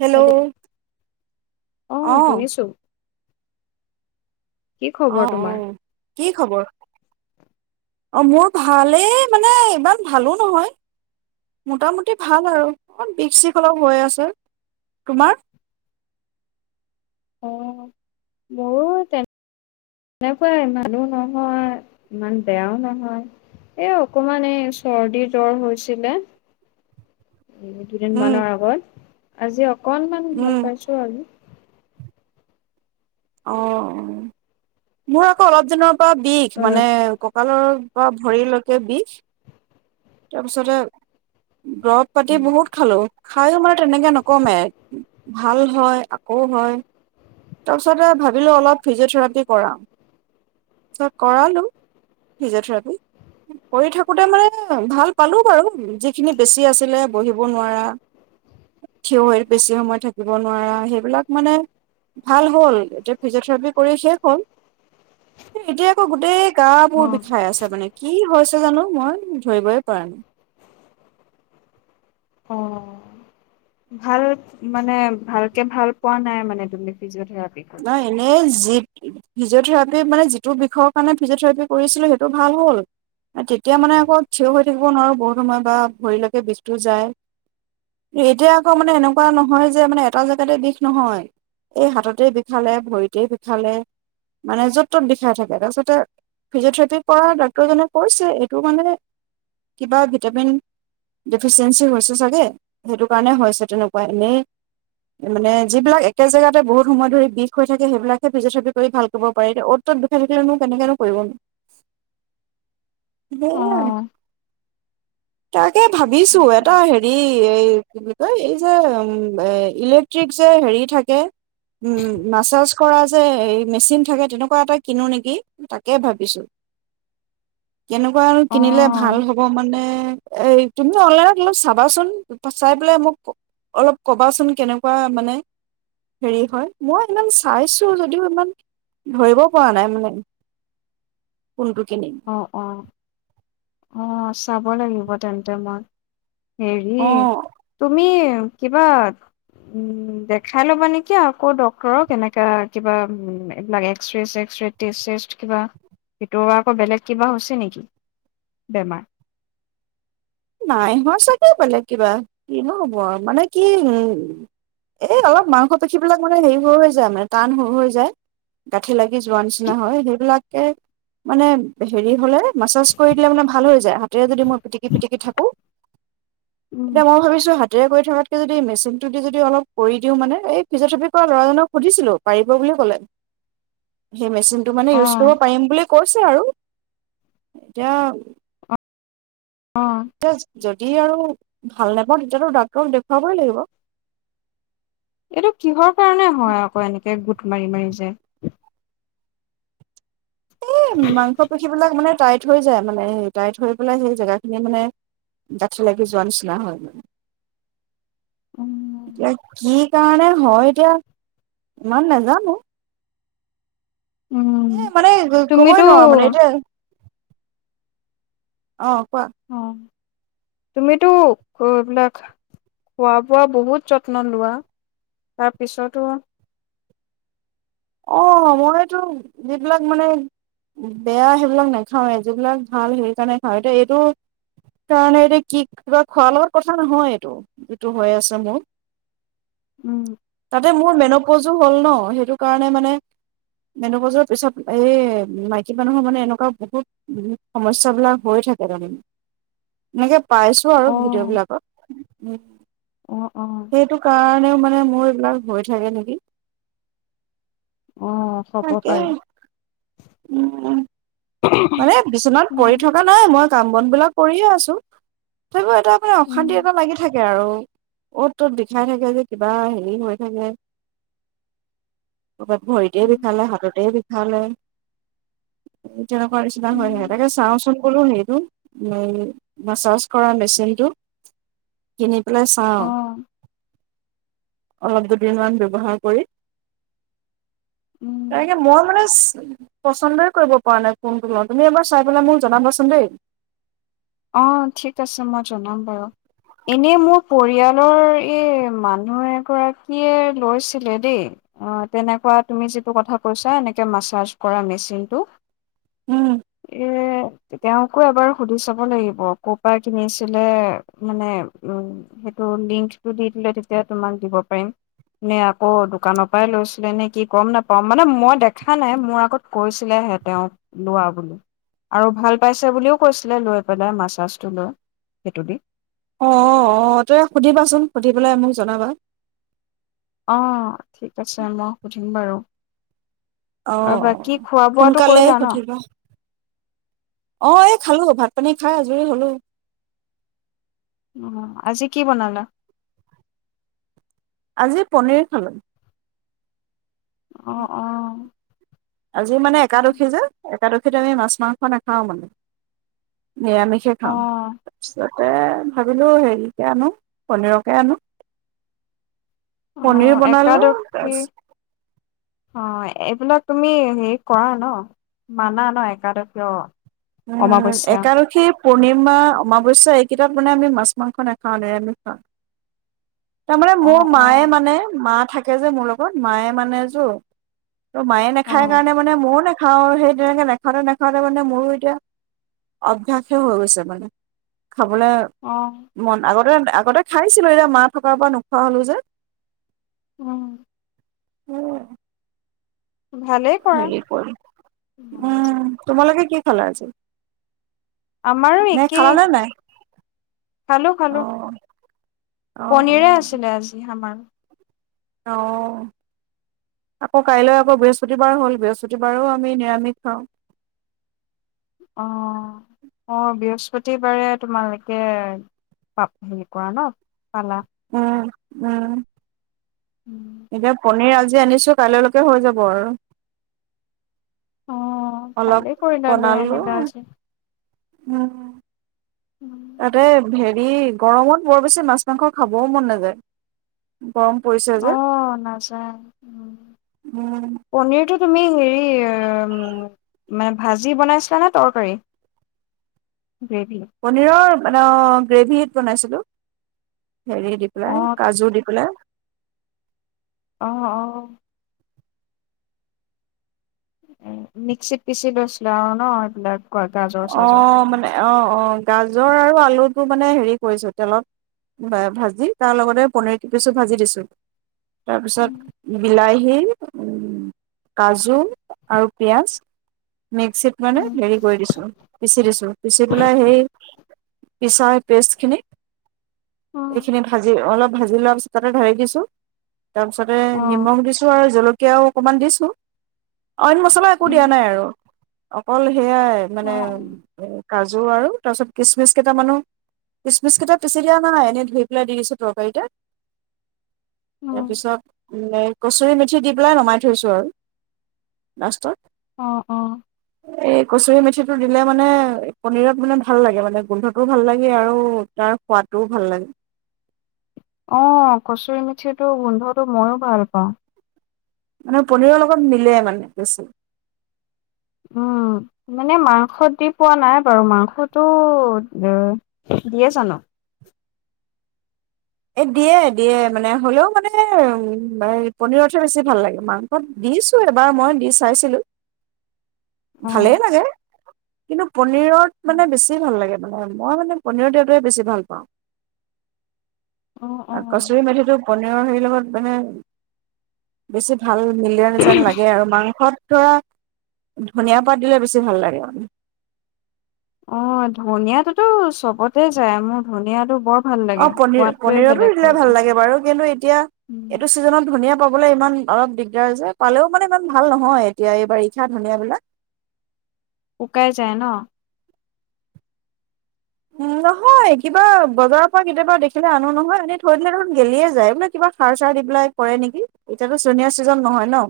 Hello অ কি অ খবৰ তোমাৰ? কি খবৰ? অ' মোৰ ভালেই মানে ইমান ভালো নহয়। মোটামুটি ভাল আৰু অকমান বিষ চিষ অলপ হৈ আছে তোমাৰ। অ' মোৰো তেনেকুৱা ইমানো ভাল নহয় ইমান বেয়াও নহয়। এ অকমান এই চৰ্দীৰ জ্বৰ হৈছিলে। এ দুদিন উম মানৰ আগত আজি অকনমান উম ভাল পাইছো আৰু। অ মোৰ আক অলপ দিনৰ পৰা বিষ অ' মানে ককালৰ পৰা ভৰিলৈকে বিষ। তাৰপিছতে দৰব পাতি বহুত খালো খাইয়ো মানে তেনেকে নকমে ভাল হয় আকৌ হয়। তাৰপিছতে ভাবিলো অলপ ফিজিঅ'থেৰাপি কৰাও। তাৰ কৰালো ফিজিঅথেৰাপি কৰি থাকোতে মানে ভাল পালো বাৰু যিখিনি বেছি আছিলে বহিব নোৱাৰা। থিয় হৈ বেছি সময় থাকিব নোৱাৰা সেইবিলাক মানে ভাল হ'ল এতিয়া ফিজিঅথেৰাপি কৰি শেষ হল এতিয়া আকৌ গোটেই গা বোৰ অ' বিষাই আছে মানে কি হৈছে জানো মই ধৰিবই পাৰা নাই। অ'। ভাল মানে ভালকে ভাল পোৱা নাই মানে তুমি ফিজিঅথেৰাপি কৰি নাই এনেই যি ফিজিঅ'থেৰাপি মানে যিটো বিষয়ৰ কাৰণে ফিজিঅ'থেৰাপি কৰিছিলো সেইটো ভাল হ'ল। তেতিয়া মানে আকৌ থিয় হৈ থাকিব নোৱাৰোঁ বহুত সময় বা ভৰিলৈকে বিষটো যায়। এতিয়া আকৌ মানে এনেকুৱা নহয় যে মানে এটা জেগাতে বিষ নহয় এই হাততে বি ষালে ভৰিতেই বিষালে মানে য'ত ত'ত বিষাই থাকে তাৰপিছতে ফিজিঅ'থেৰাপি কৰা ডাক্তৰজনে কৈছে এইটো মানে কিবা ভিটামিন ডেফিচিয়েঞ্চি হৈছে চাগে সেইটো কাৰণে হৈছে তেনেকুৱা এনেই মানে যিবিলাক একে জেগাতে বহুত সময় ধৰি বিষ হৈ থাকে সেইবিলাকে ফিজিঅথেৰাপি ভাল কৰিব পাৰি অ'ত ত'ত বিখাই থাকিলে নো কেনেকেনো কৰিব। [inaudible] সেইয়া অ' তাকে ভাবিছো এটা হে ৰি এই কি বুলি কয় এই যে উ এ ইলেক্ট্ৰিক যে হেৰি থাকে উম মাছাজ কৰা যে এই মেচিন থাকে তেনেকুৱা এটা কিনো নেকি তাকে ভাবিছো কেনেকুৱা নো কিনিলে অ' ভাল হ'ব মানে এই তুমি অনলাইনত অলপ চাবাচোন চাই পেলাই মোক অলপ কবাচোন কেনেকুৱা মানে হেৰি হয় মই ইমান চাইছো যদিও ইমান ধৰিব পৰা নাই মানে। কোনটো কিনি অঁ অঁ অঁ চাব লাগিব তেন্তে মই। হেৰি অ', তুমি কিবা উম দেখাই ল'বা নেকি আকৌ ডক্তৰক এনেকা কিবা উম এইবিলাক এক্সৰে চেক্সৰে টেষ্ট চেষ্ট কিবা, ভিতৰুৱা আকৌ বেলেগ কিবা হৈছে নেকি বেমাৰ? নাইহোৱা চাগে বেলেগ কিবা কিনো হ'ব আৰু মানে কি উম এই অলপ মাংস পেখী বিলাক মানে হেৰি হৈ হৈ যায় মানে টান হৈ হৈ যায়। গাঁঠি লাগি যোৱা নিচিনা হয় সেইবিলাকে মানে হেৰি হ'লে মাছাজ কৰি দিলে মানে ভাল হৈ যায় হাতেৰে যদি মই পিটিকি পিটিকি থাকো উম। এতিয়া মই ভাবিছো হা তেৰে কৰি থকাতকে যদি মেচিনটো দি যদি অলপ কৰি দিওঁ মানে, এই ফিজি'থেৰাপি কৰা ল'ৰাজনক সুধিছিলো পাৰিব বুলি ক'লে। [inaudible] সেই মেচিনটো মানে অ ইউজ কৰিব পাৰিম বুলি কৈছে আৰু এতিয়া অঁ অঁ। এতিয়া যদি আৰু ভাল নাপাওঁ তেতিয়াতো ডাক্তৰক দেখুৱাবই লাগিব এইটো কিহৰ কাৰণে হয় আকৌ এনেকে গোট মাৰি মাৰি যায়? এই মাংস পেশী বিলাক মানে টাই ট হৈ যায় মানে টাইট হৈ পেলাই সেই জেগা খিনি মানে গাঁঠি লাগি যোৱা নিচিনা হয় মানে। [inaudible] উম এতিয়া কি কাৰণে হয় এতিয়া ইমান নাজানো এ মানে তুমিতো কবই নোৱাৰো মানে এতিয়া, অঁ কোৱা। অ, তুমিতো এইবিলাক খোৱা বোৱা বহুত যত্ন লোৱা তাৰপিছতো অ মইতো যিবিলাক মানে বেয়া সেইবিলাক নাখাওৱে যিবিলাক ভাল সেই কাৰণে খাওঁ এতিয়া এইটো কি কাৰণে এতিয়া কি কিবা খোৱা লগত কথা নহয় এইটো যিটো হৈ আছে মোৰ উম তাতে মোৰ মেন'পজো হ'ল ন সেইটো কাৰণে মানে মেন'পজৰ পিছত এই মাইকী মানুহৰ মানে এনেকুৱা বহুত সমস্যা বিলাক হৈয়েই থাকে তাৰমানে এনেকে পাইছোঁ অ আৰু ভিডিঅ' বিলাকত উম অ অ সেইটো কাৰণেও মানে মোৰ এইবিলাক হৈ থাকে নেকি। অ হ'ব পাৰে। তাকেই উম মানে বিচনাত উম পৰি থকা নাই মই কাম বন বিলাক কৰিয়ে আছোঁ। তেনেকে কিবা মানে উম, অশান্তি এটা লাগি থাকে আৰু অ'ত ত'ত বিষাই থাকে যে কিবা হেৰি হৈ থাকে। ক'ৰবাত ভৰিতে উম, বিষালে, হাততে বিষালে। তেনেকুৱা নিচিনা হয়, উম, তাকে চাওঁচোন বোলোঁ সেইটো এই মাছাজ কৰা মেচিনটো। কিনি পেলাই চাওঁ অ', অলপ দুদিন মান ব্যৱহাৰ কৰি। উম। তেনেকে মই মানে পচন্দই কৰিব পৰা নাই। ফোনটো ল আৰু তুমি এবাৰ চাই পেলাই মোক জনাবাচোন দেই। অ ঠিক আছে মই জনাম বাৰু। এনেই মোৰ পৰিয়ালৰ এই মানুহ এগৰাকীয়ে লৈছিলে দেই। অঁ তেনেকোৱা তুমি যিটো কথা কৈছা এনেকে মাছাৰ্জ কৰা মেচিনটো। উম এ তেওঁকো এবাৰ সুধি চাব লাগিব কৰ পৰা কিনিছিলে মানে উম সেইটো লিংকটো দি দিলে তেতিয়া তোমাক দিব পাৰিম। নে আকৌ দোকানৰ পৰাই লৈছিলে নেকি গম নাপাওঁ মানে মই দেখা নাই, মোৰ আগত কৈছিলেহে তেওঁক লোৱা বুলি আৰু ভাল পাইছে বুলিও কৈছিলে লৈ পেলাই মাছাজটো লৈ সেইটো দি। অঁ অঁ অ তই সুধিবাচোন সুধি পেলাই মোক জনাবা। অ ঠিক আছে মই সুধিম বাৰু। অ', আৰু বাকী খোৱা বোৱাটো সোনকালে কৰিলা ন। সুধিবা অ এই খালোঁ ভাত পানী খাই আজৰি হলোঁ। উম আজি কি বনালা? আজি পনীৰ খালোঁ। অ অ আজি মানে একাদশী যে একাদশীত আমি মাছ মাংস নাখাওঁ মানে নিৰামিষ হে খাওঁ অ', তাৰপিছতে ভাবিলোঁ হেৰিকে আনোঁ পনীৰকে আনোঁ। পনীৰ অ', বনালোঁ একাদশী তাৰপিছত অ এইবিলাক তুমি হেৰি কৰা ন। মানা ন একাদশী অ উম অমাৱস্যা একাদশী পূৰ্ণিমা, অমাৱস্যা, এইকেইটাত মানে আমি মাছ মাংস নাখাওঁ নিৰামিষ খাওঁ। তাৰমানে মোৰ অ', মায়ে অ', মানে মা থাকে যে মোৰ লগত মায়ে মানে যো তো মায়ে নাখায় অ', কাৰণে মানে মইও নাখাওঁ আৰু সেই তেনেকে নাখাওঁতে নাখাওঁতে মানে মোৰো এতিয়া অভ্যাসে হৈ গৈছে মানে, খাবলে অ। মন আগতে আগতে খাইছিলো, এতিয়া মা থকাৰ পৰা নোখোৱা হ'লো যে। উম। উম। ভালেই কৰা। হেৰি কৰি। উম তোমালোকে কি খালা আজি? আমাৰো নে একেই খালানে নাই খালো অ খালো অ পনীৰে অ'। আছিলে আজি আমাৰ। অ। আকৌ কাইলৈ আকৌ বৃহস্পতিবাৰ হ'ল, বৃহস্পতিবাৰো আমি নিৰামিষ খাওঁ। অ অ বৃহস্পতিবাৰে তোমালোকে পাপ হেৰি কৰা ন, পালা। উম উম এতিয়া পনিৰ আজি আনিছো কাইলৈ লৈকে হৈ যাব আৰু। অ', অলপ ভালেই কৰিলা লৈ বনালো আনিলা আজি। উম। উম। তাতে হেৰি গৰমত বৰ বেছি মাছ মাংস খাবও মন নাযায়। গৰম পৰিছে অ যে নাযায় উম। উম পনীৰটো তুমি হেৰি মানে ভাজি বনাইছিলা নে তৰকাৰী? গ্ৰেভী। পনীৰৰ মানে অ গ্ৰেভীত বনাইছিলো। হেৰি দি পেলাই অ', কাজু দি পেলাই। অ অ। উম মিক্সিত পিচি লৈছিলো আৰু ন এইবিলাক। গাজৰ অ চাজৰ। মানে অ অ গাজৰ আৰু আলুটো মানে হেৰি কৰিছো তেলত বা ভাজি তাৰ লগতে পনীৰ কেইপিছো ভাজি দিছো। উম, তাৰপিছত বিলাহী উম কাজু আৰু পিয়াজ মিক্সিত মানে উম, হেৰি কৰি দিছো। পিচি দিছো, পিচি পেলাই সেই পিছা পেষ্টখিনি এইখিনি অ', ভাজি অলপ ভাজি লোৱা পিছত তাতে ঢালি দিছোঁ। তাৰ পিছতে অ', নিমখ দিছো আৰু জলকীয়াও অকমান দিছোঁ। অইন মছলা একো উম, দিয়া নাই আৰু অকল সেয়াই অ', মানে অ', কাজু আৰু তাৰপিছত কিচমিচ কেইটামানো কিচমিচ কেইটা পিচি দিয়া নাই এনেই ধুই পেলাই দি দিছো তৰকাৰীটে। উম, তাৰপিছত কচুৰি মেঠি দি পেলাই নমাই থৈছোঁ আৰু লাষ্টত। অ অ। এ কচুৰি মেথি টো দিলে মানে পনীৰত মানে ভাল লাগে মানে গোন্ধটোও ভাল লাগে আৰু তাৰ সোৱাদটোও ভাল লাগে। অ কচুৰি মিঠিটো গোন্ধটো মইও ভাল পাওঁ। মানে পনীৰৰ লগত মিলে মানে বেছি। উম। মানে মাংস দি পোৱা নাই বাৰু মাংসটো এ দিয়ে জানো? এ দিয়ে দিয়ে মানে হ'লেও মানে পনীৰতহে বেছি ভাল লাগে মাং [unintelligible] দিছো এবাৰ মই দি চাইছিলোঁ। অ', ভালেই লাগে, কিন্তু পনিৰত মানে বেছি বেছি ভাল লাগে মানে মই মানে পনীৰত দিয়াটোৱে বেছি ভাল পাওঁ। অ', অ'। কচুৰি মেথিটো পনীৰৰ হেৰি লগত মানে বেছি ভাল মিলি যায় যেন লাগে আৰু মাংসত ধৰা ধনীয়া পাত দিলে বেছি ভাল লাগে মানে। অ' ধনীয়াটোতো চবতে যায়, মোৰ ধনীয়াটো বৰ ভাল অ' লাগে। পনীৰ সোৱাদটোৱে পনীৰটো বেলেগ দিলে কৰি ভাল দিয়ে, লাগে বাৰু। কিন্তু এতিয়া উম, এইটো চিজনত ধনীয়া পাবলে ইমান অলপ দিগদাৰ যে পালেও মানে ইমান ভাল নহয় এতিয়া এই বাৰিষাৰ ধনীয়া বিলাক। শুকাই যায় ন। উম, নহয় কিবা বজাৰৰ পৰা কেতিয়াবা দেখিলে আনো নহয় এনেই থৈ দিলে দেখোন গেলিয়ে যায়। মানে কিবা সাৰ চাৰ দি পেলাই কৰে নেকি, এতিয়াতো চনিয়াৰ চিজন নহয় ন।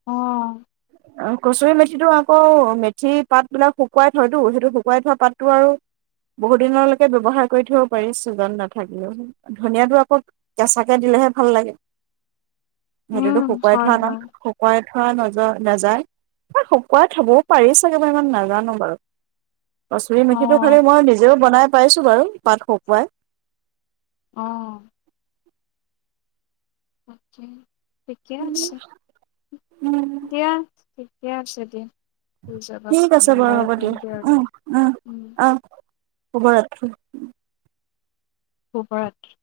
অ'। কচুৰি মেথিটো আকৌ মেথি পাতবিলাক শুকুৱাই থয়তো সেইটো শুকুৱাই থোৱা পাতটো আৰু বহুত দিনলৈকে ব্যৱহাৰ কৰি থব পাৰি, চিজন নাথাকিলেও। ধনীয়াটো আকৌ কেঁচাকে দিলেহে ভাল লাগে। সেইটোতো উম, শুকুৱাই হয়, থোৱা নাই হয়, শুকুৱাই থোৱা [unintelligible] ন-নাযায় সেই শুকুৱাই থবও পাৰি চাগে মই ইমান নাজানো বাৰু। কচুৰি মেঠিটো অ', খালি মই নিজেও বনাই পাইছোঁ বাৰু পাত শুকুৱাই। অ'। তাকেই ঠিকেই আছে। উম, দিয়া ঠিকে আছে দিয়া। শুই যাবা ঠিক আছে তুমি বাৰু ময়ো হ'ব দিয়া। শুমগে আৰু উম উম অ' শুভৰাত্ৰি! শুভৰাত্ৰি।